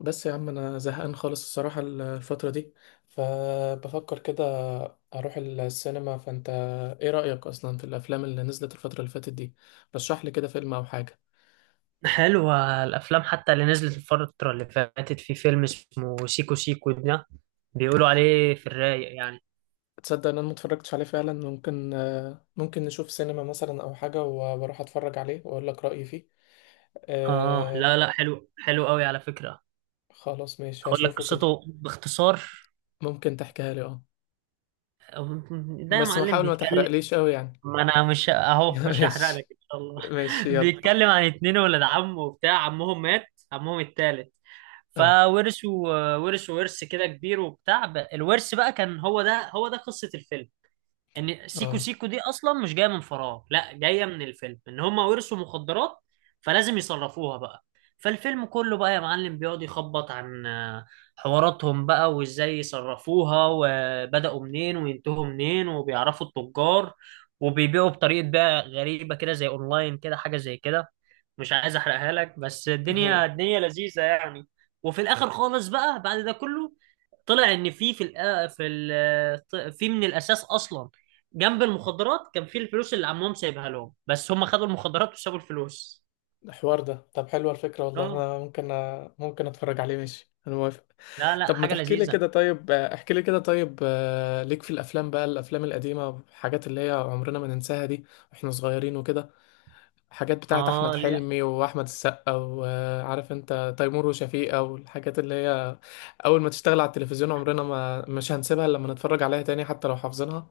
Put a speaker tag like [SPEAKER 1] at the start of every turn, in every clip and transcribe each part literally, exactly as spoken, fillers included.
[SPEAKER 1] بس يا عم انا زهقان خالص الصراحة الفترة دي، فبفكر كده اروح السينما. فانت ايه رأيك اصلا في الافلام اللي نزلت الفترة اللي فاتت دي؟ رشح لي كده فيلم او حاجة.
[SPEAKER 2] حلوة الأفلام، حتى اللي نزلت الفترة اللي فاتت. في فيلم اسمه سيكو سيكو ده بيقولوا عليه في الرايق يعني.
[SPEAKER 1] تصدق ان انا متفرجتش عليه فعلا؟ ممكن آه، ممكن نشوف سينما مثلا او حاجة و- واروح اتفرج عليه واقول لك رأيي فيه.
[SPEAKER 2] آه،
[SPEAKER 1] آه.
[SPEAKER 2] لا لا حلو، حلو قوي على فكرة.
[SPEAKER 1] خلاص ماشي
[SPEAKER 2] أقول لك
[SPEAKER 1] هشوفه كده.
[SPEAKER 2] قصته باختصار.
[SPEAKER 1] ممكن تحكيها لي، اه.
[SPEAKER 2] ده يا
[SPEAKER 1] بس ما
[SPEAKER 2] معلم
[SPEAKER 1] حاول ما
[SPEAKER 2] بيتكلم.
[SPEAKER 1] تحرقليش قوي يعني.
[SPEAKER 2] ما أنا مش أهو، مش هحرق لك
[SPEAKER 1] ماشي.
[SPEAKER 2] إن شاء الله.
[SPEAKER 1] ماشي يلا.
[SPEAKER 2] بيتكلم عن اتنين ولاد عم، وبتاع عمهم مات، عمهم التالت،
[SPEAKER 1] اه،
[SPEAKER 2] فورثوا ورثوا ورث كده كبير وبتاع. الورث بقى كان هو ده هو ده قصة الفيلم. ان سيكو
[SPEAKER 1] اه،
[SPEAKER 2] سيكو دي اصلا مش جايه من فراغ، لا جايه من الفيلم ان هم ورثوا مخدرات، فلازم يصرفوها بقى. فالفيلم كله بقى يا معلم بيقعد يخبط عن آه، حواراتهم بقى، وازاي يصرفوها، وبدأوا منين وينتهوا منين، وبيعرفوا التجار، وبيبيعوا بطريقة بقى غريبة كده، زي اونلاين كده حاجة زي كده. مش عايز احرقها لك، بس الدنيا
[SPEAKER 1] اه.
[SPEAKER 2] الدنيا لذيذة يعني. وفي الاخر خالص بقى، بعد ده كله، طلع ان في في الأ- في ال- في من الاساس اصلا، جنب المخدرات، كان في الفلوس اللي عمهم سايبها لهم، بس هم خدوا المخدرات وسابوا الفلوس.
[SPEAKER 1] الحوار ده، طب حلوة الفكرة والله،
[SPEAKER 2] اه،
[SPEAKER 1] أنا ممكن ممكن أتفرج عليه. ماشي أنا موافق.
[SPEAKER 2] لا لا
[SPEAKER 1] طب ما
[SPEAKER 2] حاجة
[SPEAKER 1] تحكي لي
[SPEAKER 2] لذيذة.
[SPEAKER 1] كده طيب، آه، احكي لي كده طيب، آه، ليك في الأفلام بقى، الأفلام القديمة الحاجات اللي هي عمرنا ما ننساها دي وإحنا صغيرين وكده. حاجات بتاعة أحمد
[SPEAKER 2] اه. لا.
[SPEAKER 1] حلمي وأحمد السقا، وعارف أنت، تيمور وشفيقة والحاجات اللي هي أول ما تشتغل على التلفزيون عمرنا ما مش هنسيبها إلا لما نتفرج عليها تاني حتى لو حافظينها.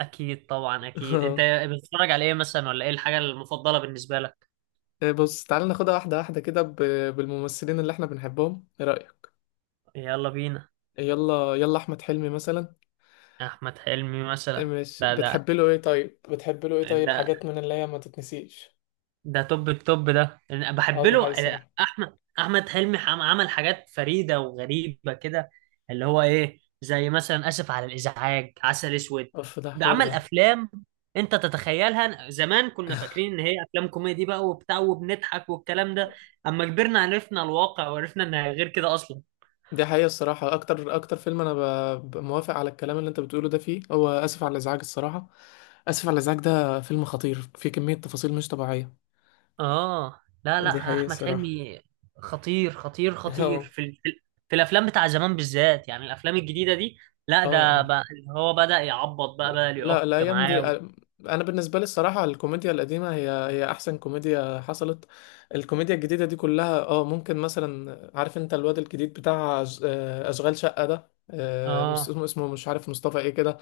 [SPEAKER 2] اكيد، طبعا اكيد. انت بتتفرج على ايه مثلا، ولا ايه الحاجة المفضلة بالنسبة لك؟
[SPEAKER 1] بص تعالى ناخدها واحدة واحدة كده ب- بالممثلين اللي احنا بنحبهم، ايه رأيك؟
[SPEAKER 2] يلا بينا.
[SPEAKER 1] يلا يلا، احمد حلمي مثلا.
[SPEAKER 2] احمد حلمي مثلا.
[SPEAKER 1] مش
[SPEAKER 2] ده ده
[SPEAKER 1] بتحب له ايه طيب؟ بتحب له ايه طيب؟
[SPEAKER 2] ده
[SPEAKER 1] حاجات من اللي هي ما تتنسيش.
[SPEAKER 2] ده توب التوب، ده أنا
[SPEAKER 1] اه،
[SPEAKER 2] بحب
[SPEAKER 1] دي
[SPEAKER 2] له.
[SPEAKER 1] حقيقة
[SPEAKER 2] آه،
[SPEAKER 1] الصراحة.
[SPEAKER 2] احمد احمد حلمي عم- عمل حاجات فريده وغريبه كده، اللي هو ايه، زي مثلا اسف على الازعاج، عسل اسود،
[SPEAKER 1] اوف ده
[SPEAKER 2] ده
[SPEAKER 1] الحوار
[SPEAKER 2] عمل
[SPEAKER 1] ده.
[SPEAKER 2] افلام انت تتخيلها. زمان كنا فاكرين ان هي افلام كوميدي بقى وبتاع، وبنضحك والكلام ده. اما كبرنا عرفنا الواقع، وعرفنا انها غير كده اصلا.
[SPEAKER 1] دي حقيقة الصراحة، اكتر اكتر فيلم انا ب... ب- موافق على الكلام اللي انت بتقوله ده، فيه هو اسف على الازعاج الصراحة. اسف على الازعاج ده فيلم خطير فيه كمية تفاصيل مش طبيعية.
[SPEAKER 2] اه، لا
[SPEAKER 1] دي
[SPEAKER 2] لا
[SPEAKER 1] حقيقة
[SPEAKER 2] احمد
[SPEAKER 1] الصراحة.
[SPEAKER 2] حلمي خطير، خطير خطير
[SPEAKER 1] اه.
[SPEAKER 2] في ال... في ال- في الافلام بتاع زمان بالذات، يعني الافلام الجديده دي، لا ده
[SPEAKER 1] اه،
[SPEAKER 2] بقى اللي هو بدأ يعبط بقى، بقى
[SPEAKER 1] لا
[SPEAKER 2] يعك
[SPEAKER 1] الايام دي.
[SPEAKER 2] معاه و...
[SPEAKER 1] انا بالنسبه لي الصراحه، الكوميديا القديمه هي هي احسن كوميديا حصلت. الكوميديا الجديده دي كلها اه، ممكن مثلا عارف انت الواد الجديد بتاع أش- آه، اشغال شقه ده، آه،
[SPEAKER 2] اه
[SPEAKER 1] اسمه اسمه مش عارف مصطفى ايه كده.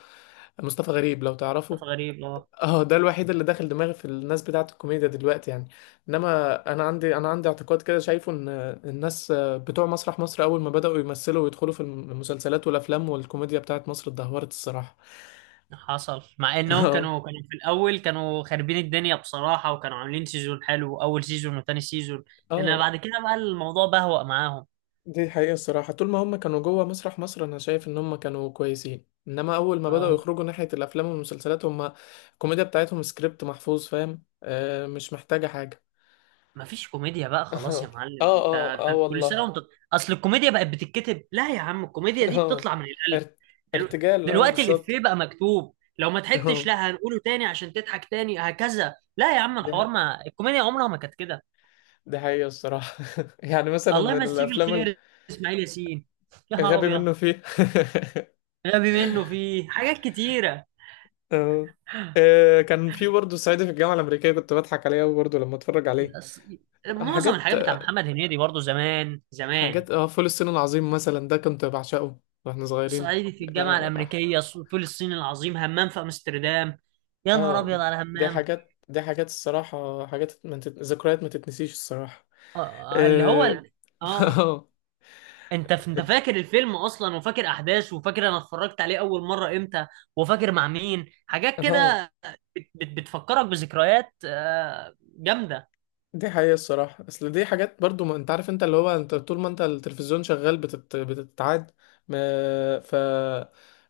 [SPEAKER 1] مصطفى غريب لو
[SPEAKER 2] كانت
[SPEAKER 1] تعرفه.
[SPEAKER 2] غريب. اه
[SPEAKER 1] اه ده الوحيد اللي داخل دماغي في الناس بتاعه الكوميديا دلوقتي يعني. انما انا عندي انا عندي اعتقاد كده شايفه ان الناس بتوع مسرح مصر اول ما بداوا يمثلوا ويدخلوا في المسلسلات والافلام والكوميديا بتاعه مصر اتدهورت الصراحه.
[SPEAKER 2] حصل، مع انهم
[SPEAKER 1] اه.
[SPEAKER 2] كانوا كانوا في الاول كانوا خاربين الدنيا بصراحه، وكانوا عاملين سيزون حلو، اول سيزون وتاني سيزون، انما
[SPEAKER 1] اه
[SPEAKER 2] بعد كده بقى الموضوع بهوأ معاهم.
[SPEAKER 1] دي حقيقة الصراحة، طول ما هم كانوا جوه مسرح مصر انا شايف ان هم كانوا كويسين، انما اول ما بدأوا
[SPEAKER 2] اه،
[SPEAKER 1] يخرجوا ناحية الافلام والمسلسلات هم الكوميديا بتاعتهم سكريبت محفوظ فاهم آه، مش محتاجة حاجة.
[SPEAKER 2] مفيش كوميديا بقى خلاص يا
[SPEAKER 1] اه.
[SPEAKER 2] معلم. انت,
[SPEAKER 1] اه اه
[SPEAKER 2] انت كل سنه
[SPEAKER 1] والله.
[SPEAKER 2] وانت... اصل الكوميديا بقت بتتكتب. لا يا عم، الكوميديا دي
[SPEAKER 1] اه.
[SPEAKER 2] بتطلع من القلب.
[SPEAKER 1] ارت-
[SPEAKER 2] دلو-
[SPEAKER 1] ارتجال اه
[SPEAKER 2] دلوقتي الإفيه
[SPEAKER 1] بالظبط.
[SPEAKER 2] بقى مكتوب. لو ما ضحكتش
[SPEAKER 1] اه.
[SPEAKER 2] لا هنقوله تاني عشان تضحك تاني، هكذا. لا يا عم
[SPEAKER 1] دي ح-
[SPEAKER 2] الحوار، ما الكوميديا عمرها ما كانت كده.
[SPEAKER 1] دي حقيقة الصراحة. يعني مثلا
[SPEAKER 2] الله
[SPEAKER 1] من
[SPEAKER 2] يمسيه
[SPEAKER 1] الافلام،
[SPEAKER 2] بالخير، اسماعيل ياسين، يا نهار
[SPEAKER 1] الغبي
[SPEAKER 2] ابيض.
[SPEAKER 1] منه فيه.
[SPEAKER 2] غبي منه فيه حاجات كتيرة.
[SPEAKER 1] اه. آه، كان في برضه صعيدي في الجامعة الأمريكية كنت بضحك عليه أوي برضه لما أتفرج عليه.
[SPEAKER 2] أص- معظم
[SPEAKER 1] حاجات
[SPEAKER 2] الحاجات بتاع محمد هنيدي برضو، زمان زمان.
[SPEAKER 1] حاجات، اه، فول الصين العظيم مثلا ده كنت بعشقه واحنا صغيرين.
[SPEAKER 2] صعيدي في الجامعة
[SPEAKER 1] اه أح-
[SPEAKER 2] الأمريكية، ص- فول الصين العظيم، همام في أمستردام. يا نهار
[SPEAKER 1] آه،
[SPEAKER 2] أبيض على
[SPEAKER 1] دي
[SPEAKER 2] همام.
[SPEAKER 1] حاجات دي حاجات الصراحة، حاجات ما تت... ذكريات ما تتنسيش الصراحة.
[SPEAKER 2] آه، اللي هو
[SPEAKER 1] اه.
[SPEAKER 2] ال... اه.
[SPEAKER 1] اه.
[SPEAKER 2] انت ف... انت فاكر الفيلم اصلا، وفاكر احداثه، وفاكر انا اتفرجت عليه اول مره امتى، وفاكر مع مين، حاجات
[SPEAKER 1] آه،
[SPEAKER 2] كده. بت... بت... بتفكرك بذكريات آه، جامده.
[SPEAKER 1] دي حقيقة الصراحة، اصل دي حاجات برضو، ما انت عارف انت اللي هو انت طول ما انت التلفزيون شغال بتت... بتتعاد. ما... ف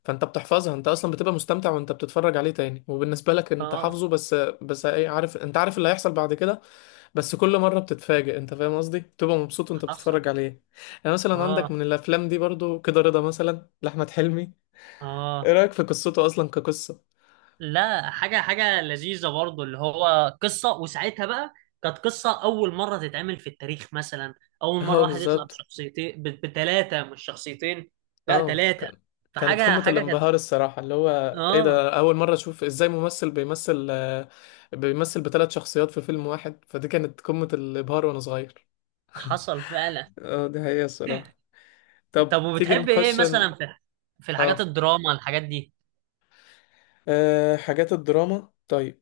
[SPEAKER 1] فانت بتحفظها انت اصلا، بتبقى مستمتع وانت بتتفرج عليه تاني وبالنسبة لك انت
[SPEAKER 2] اه
[SPEAKER 1] حافظه بس. بس إيه، عارف انت عارف اللي هيحصل بعد كده. بس كل مرة بتتفاجئ انت فاهم قصدي بتبقى مبسوط وانت
[SPEAKER 2] حصل.
[SPEAKER 1] بتتفرج عليه. يعني مثلا عندك
[SPEAKER 2] اه.
[SPEAKER 1] من الافلام دي برضو كده رضا مثلا لاحمد حلمي. ايه
[SPEAKER 2] اه،
[SPEAKER 1] رأيك في قصته اصلا كقصة؟
[SPEAKER 2] لا، حاجه حاجه لذيذه برضو، اللي هو قصه. وساعتها بقى كانت قصه اول مره تتعمل في التاريخ مثلا. اول مره
[SPEAKER 1] اه
[SPEAKER 2] واحد يطلع
[SPEAKER 1] بالظبط.
[SPEAKER 2] بشخصيتين، بثلاثه، مش شخصيتين، لا
[SPEAKER 1] اه
[SPEAKER 2] ثلاثه.
[SPEAKER 1] كان. كانت
[SPEAKER 2] فحاجه
[SPEAKER 1] قمة
[SPEAKER 2] حاجه كانت.
[SPEAKER 1] الانبهار الصراحة اللي هو ايه
[SPEAKER 2] اه
[SPEAKER 1] ده، اول مرة اشوف ازاي ممثل بيمثل آه، بيمثل بثلاث شخصيات في فيلم واحد، فدي كانت قمة الابهار وانا صغير.
[SPEAKER 2] حصل فعلا.
[SPEAKER 1] اه دي حقيقة الصراحة. طب
[SPEAKER 2] طب
[SPEAKER 1] تيجي
[SPEAKER 2] وبتحب ايه
[SPEAKER 1] نخش ن-
[SPEAKER 2] مثلا في، في الحاجات
[SPEAKER 1] اه.
[SPEAKER 2] الدراما، الحاجات دي؟
[SPEAKER 1] آه، حاجات الدراما طيب.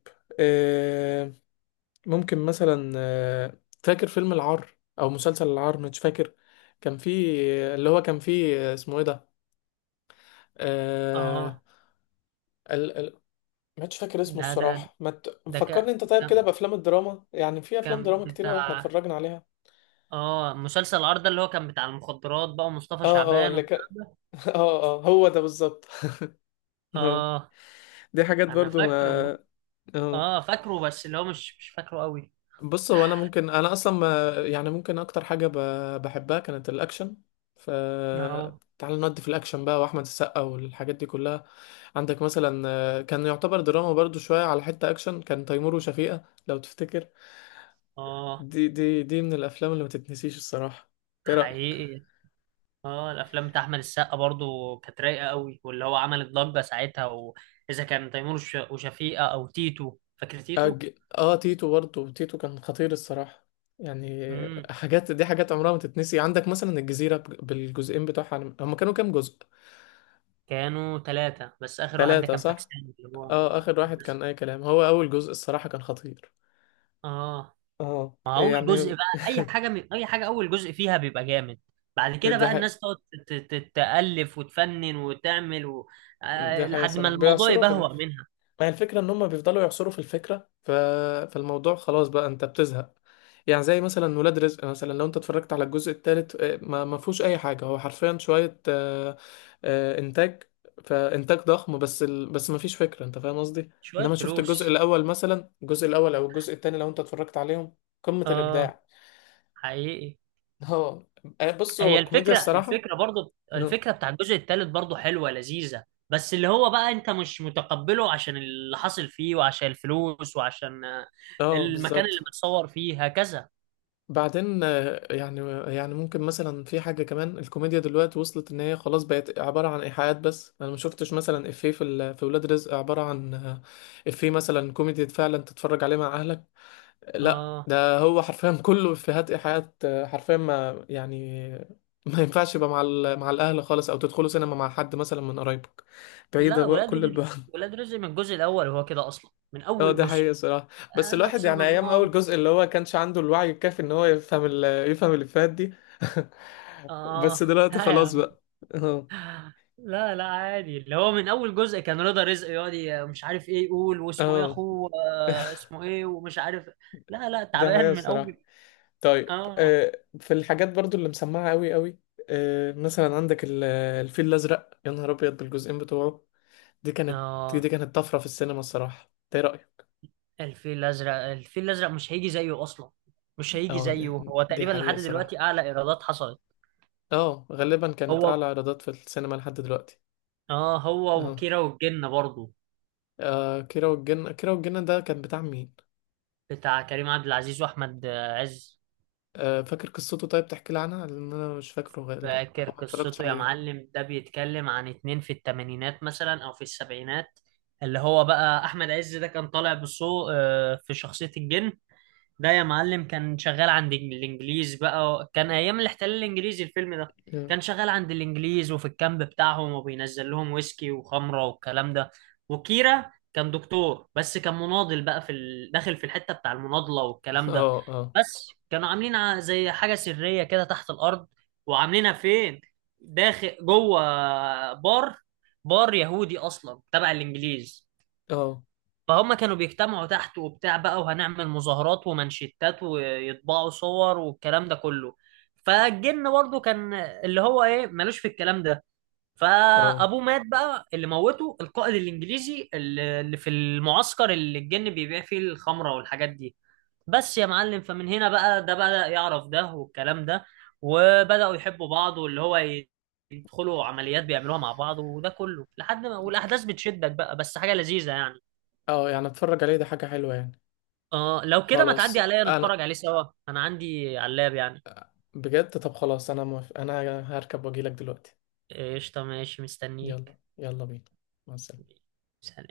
[SPEAKER 1] ممكن مثلا، آه، فاكر فيلم العار او مسلسل العار مش فاكر. كان فيه، اللي هو كان فيه آه، اسمه ايه ده؟ آه
[SPEAKER 2] اه.
[SPEAKER 1] ال... ال... مش فاكر اسمه
[SPEAKER 2] ده ده
[SPEAKER 1] الصراحة، ما ت...
[SPEAKER 2] ده ك...
[SPEAKER 1] فكرني انت طيب كده
[SPEAKER 2] كان
[SPEAKER 1] بافلام الدراما، يعني في افلام
[SPEAKER 2] كان
[SPEAKER 1] دراما كتير قوي احنا
[SPEAKER 2] بتاع،
[SPEAKER 1] اتفرجنا عليها.
[SPEAKER 2] اه، مسلسل العار ده، اللي هو كان بتاع المخدرات بقى، ومصطفى
[SPEAKER 1] اه، اه
[SPEAKER 2] شعبان
[SPEAKER 1] اللي
[SPEAKER 2] والكلام
[SPEAKER 1] كان.
[SPEAKER 2] ده.
[SPEAKER 1] اه، اه، هو ده بالظبط.
[SPEAKER 2] اه
[SPEAKER 1] دي حاجات
[SPEAKER 2] انا
[SPEAKER 1] برضو ما.
[SPEAKER 2] فاكره.
[SPEAKER 1] اه
[SPEAKER 2] اه فاكره، بس اللي هو مش مش فاكره قوي.
[SPEAKER 1] بص هو انا ممكن انا اصلا ما- يعني ممكن اكتر حاجه ب- بحبها كانت الاكشن. ف
[SPEAKER 2] اه.
[SPEAKER 1] تعال نودي في الاكشن بقى واحمد السقا والحاجات دي كلها. عندك مثلا آه، كان يعتبر دراما برضو شويه على حته اكشن، كان تيمور وشفيقة لو تفتكر.
[SPEAKER 2] اه
[SPEAKER 1] دي دي دي من الافلام اللي ما تتنسيش الصراحه، ايه رايك؟
[SPEAKER 2] حقيقي. اه، الافلام بتاع احمد السقا برضو كانت رايقه قوي، واللي هو عمل ضجه ساعتها، واذا كان تيمور وش- وشفيقه، او تيتو، فاكر تيتو؟
[SPEAKER 1] أج... اه تيتو برضو، تيتو كان خطير الصراحه يعني.
[SPEAKER 2] مم.
[SPEAKER 1] حاجات، دي حاجات عمرها ما تتنسي. عندك مثلا الجزيره بج- بالجزئين بتوعها، هم كانوا كام جزء؟
[SPEAKER 2] كانوا ثلاثة، بس آخر واحد ده
[SPEAKER 1] ثلاثه
[SPEAKER 2] كان
[SPEAKER 1] صح.
[SPEAKER 2] فاكسان، اللي
[SPEAKER 1] اه،
[SPEAKER 2] هو
[SPEAKER 1] اخر واحد
[SPEAKER 2] بس.
[SPEAKER 1] كان اي كلام، هو اول جزء الصراحة كان خطير،
[SPEAKER 2] اه،
[SPEAKER 1] اه
[SPEAKER 2] ما هو أول جزء
[SPEAKER 1] يعني.
[SPEAKER 2] بقى، أي حاجة من أي حاجة أول جزء فيها بيبقى جامد، بعد كده
[SPEAKER 1] دي
[SPEAKER 2] بقى
[SPEAKER 1] حقيقة.
[SPEAKER 2] الناس تقعد ت- ت- تألف وتفنن وتعمل و...
[SPEAKER 1] دي
[SPEAKER 2] آه
[SPEAKER 1] حقيقة
[SPEAKER 2] لحد ما
[SPEAKER 1] صراحة،
[SPEAKER 2] الموضوع
[SPEAKER 1] بيعصروا في ال...
[SPEAKER 2] يبهوأ منها.
[SPEAKER 1] ما هي الفكرة ان هم بيفضلوا يعصروا في الفكرة، ف... فالموضوع خلاص بقى انت بتزهق. يعني زي مثلا ولاد رزق مثلا، لو انت اتفرجت على الجزء الثالث، ما ما فيهوش اي حاجة، هو حرفيا شوية آه، آه، انتاج. فانتاج ضخم، بس ال... بس ما فيش فكرة انت فاهم قصدي.
[SPEAKER 2] شوية
[SPEAKER 1] انما شفت الجزء
[SPEAKER 2] فلوس.
[SPEAKER 1] الاول مثلا، الجزء الاول او الجزء الثاني لو انت اتفرجت عليهم قمة
[SPEAKER 2] اه
[SPEAKER 1] الابداع.
[SPEAKER 2] حقيقي.
[SPEAKER 1] اه. بص هو
[SPEAKER 2] هي
[SPEAKER 1] الكوميديا
[SPEAKER 2] الفكرة
[SPEAKER 1] الصراحة.
[SPEAKER 2] الفكرة برضو،
[SPEAKER 1] اه،
[SPEAKER 2] الفكرة بتاع الجزء الثالث برضو حلوة لذيذة، بس اللي هو بقى انت مش متقبله عشان اللي حصل فيه، وعشان الفلوس، وعشان آه،
[SPEAKER 1] اه
[SPEAKER 2] المكان اللي
[SPEAKER 1] بالظبط.
[SPEAKER 2] متصور فيه، هكذا.
[SPEAKER 1] بعدين آه، يعني يعني ممكن مثلا في حاجة كمان، الكوميديا دلوقتي وصلت ان هي خلاص بقت عبارة عن ايحاءات، بس انا ما شفتش مثلا افيه في ال- في ولاد رزق عبارة عن آه، افيه مثلا كوميدي فعلا تتفرج عليه مع اهلك. لا
[SPEAKER 2] اه،
[SPEAKER 1] ده هو حرفيا كله افيهات ايحاءات، آه، حرفيا ما يعني ما ينفعش يبقى مع ال- مع الاهل خالص، او تدخلوا سينما مع حد مثلا من قرايبك، بعيدة
[SPEAKER 2] لا،
[SPEAKER 1] بقى
[SPEAKER 2] ولاد
[SPEAKER 1] كل
[SPEAKER 2] ال-
[SPEAKER 1] البعد.
[SPEAKER 2] ولاد رزق من الجزء الاول هو كده اصلا، من
[SPEAKER 1] اه
[SPEAKER 2] اول
[SPEAKER 1] ده
[SPEAKER 2] جزء.
[SPEAKER 1] حقيقة صراحة. بس
[SPEAKER 2] آه
[SPEAKER 1] الواحد
[SPEAKER 2] نفس
[SPEAKER 1] يعني ايام اول
[SPEAKER 2] النظام.
[SPEAKER 1] جزء اللي هو كانش عنده الوعي الكافي ان هو يفهم ال يفهم الافيهات دي. بس
[SPEAKER 2] اه
[SPEAKER 1] دلوقتي
[SPEAKER 2] لا يا
[SPEAKER 1] خلاص
[SPEAKER 2] عم،
[SPEAKER 1] بقى. اه،
[SPEAKER 2] لا لا عادي، اللي هو من اول جزء كان رضا رزق يقعد ي- مش عارف ايه يقول، واسمه ايه
[SPEAKER 1] اه.
[SPEAKER 2] اخوه، آه اسمه ايه، ومش عارف. لا لا
[SPEAKER 1] ده
[SPEAKER 2] تعبان
[SPEAKER 1] حقيقة
[SPEAKER 2] من
[SPEAKER 1] الصراحة.
[SPEAKER 2] اول.
[SPEAKER 1] طيب
[SPEAKER 2] اه.
[SPEAKER 1] آه في الحاجات برضو اللي مسمعة قوي قوي. آه مثلا، عندك ال- الفيل الازرق يا نهار ابيض بالجزئين بتوعه. دي كانت دي
[SPEAKER 2] اه،
[SPEAKER 1] كانت طفرة في السينما الصراحة، ده إيه رأيك؟
[SPEAKER 2] الفيل الازرق، الفيل الازرق مش هيجي زيه اصلا، مش هيجي
[SPEAKER 1] اه، دي
[SPEAKER 2] زيه. هو
[SPEAKER 1] دي
[SPEAKER 2] تقريبا
[SPEAKER 1] حقيقة
[SPEAKER 2] لحد
[SPEAKER 1] الصراحة.
[SPEAKER 2] دلوقتي اعلى ايرادات حصلت.
[SPEAKER 1] اه غالبا كانت
[SPEAKER 2] هو،
[SPEAKER 1] اعلى ايرادات في السينما لحد دلوقتي.
[SPEAKER 2] اه هو
[SPEAKER 1] اه،
[SPEAKER 2] وكيرة والجن برضه.
[SPEAKER 1] آه كيرة والجن. كيرة والجن ده كان بتاع مين؟
[SPEAKER 2] بتاع كريم عبد العزيز واحمد عز.
[SPEAKER 1] آه فاكر قصته طيب، تحكي لي عنها لان انا مش فاكره غالبا
[SPEAKER 2] فاكر
[SPEAKER 1] او ما اتفرجتش
[SPEAKER 2] قصته يا
[SPEAKER 1] عليه.
[SPEAKER 2] معلم؟ ده بيتكلم عن اتنين في التمانينات مثلا او في السبعينات. اللي هو بقى احمد عز ده كان طالع بصو آه، في شخصية الجن. ده يا معلم كان شغال عند الانجليز بقى، كان ايام الاحتلال الانجليزي الفيلم ده،
[SPEAKER 1] مم.
[SPEAKER 2] كان شغال عند الانجليز وفي الكامب بتاعهم، وبينزل لهم ويسكي وخمره والكلام ده. وكيرا كان دكتور، بس كان مناضل بقى في ال...، داخل في الحته بتاع المناضله والكلام ده.
[SPEAKER 1] اه، اه،
[SPEAKER 2] بس كانوا عاملين ع- زي حاجه سريه كده تحت الارض، وعاملينها فين، داخل جوه بار، بار يهودي اصلا تبع الانجليز.
[SPEAKER 1] اه،
[SPEAKER 2] فهم كانوا بيجتمعوا تحت وبتاع بقى، وهنعمل مظاهرات ومانشيتات ويطبعوا صور والكلام ده كله. فالجن برضه كان اللي هو ايه، مالوش في الكلام ده.
[SPEAKER 1] اه،
[SPEAKER 2] فابوه مات بقى، اللي موته القائد الانجليزي اللي، اللي في المعسكر اللي الجن بيبيع فيه الخمره والحاجات دي، بس يا معلم. فمن هنا بقى ده بدأ يعرف ده والكلام ده، وبدأوا يحبوا بعض، واللي هو ي- يدخلوا عمليات بيعملوها مع بعض، وده كله لحد ما، والاحداث بتشدك بقى، بس حاجه لذيذه يعني.
[SPEAKER 1] اه، يعني اتفرج عليه ده حاجة حلوة يعني.
[SPEAKER 2] اه لو كده ما
[SPEAKER 1] خلاص.
[SPEAKER 2] تعدي عليا نتفرج
[SPEAKER 1] انا
[SPEAKER 2] عليه سوا. انا عندي علاب يعني.
[SPEAKER 1] بجد، طب خلاص انا موافق، انا هركب واجيلك دلوقتي.
[SPEAKER 2] قشطة، ماشي،
[SPEAKER 1] يلا
[SPEAKER 2] مستنيك.
[SPEAKER 1] يلا بينا. مع السلامة.
[SPEAKER 2] سلام.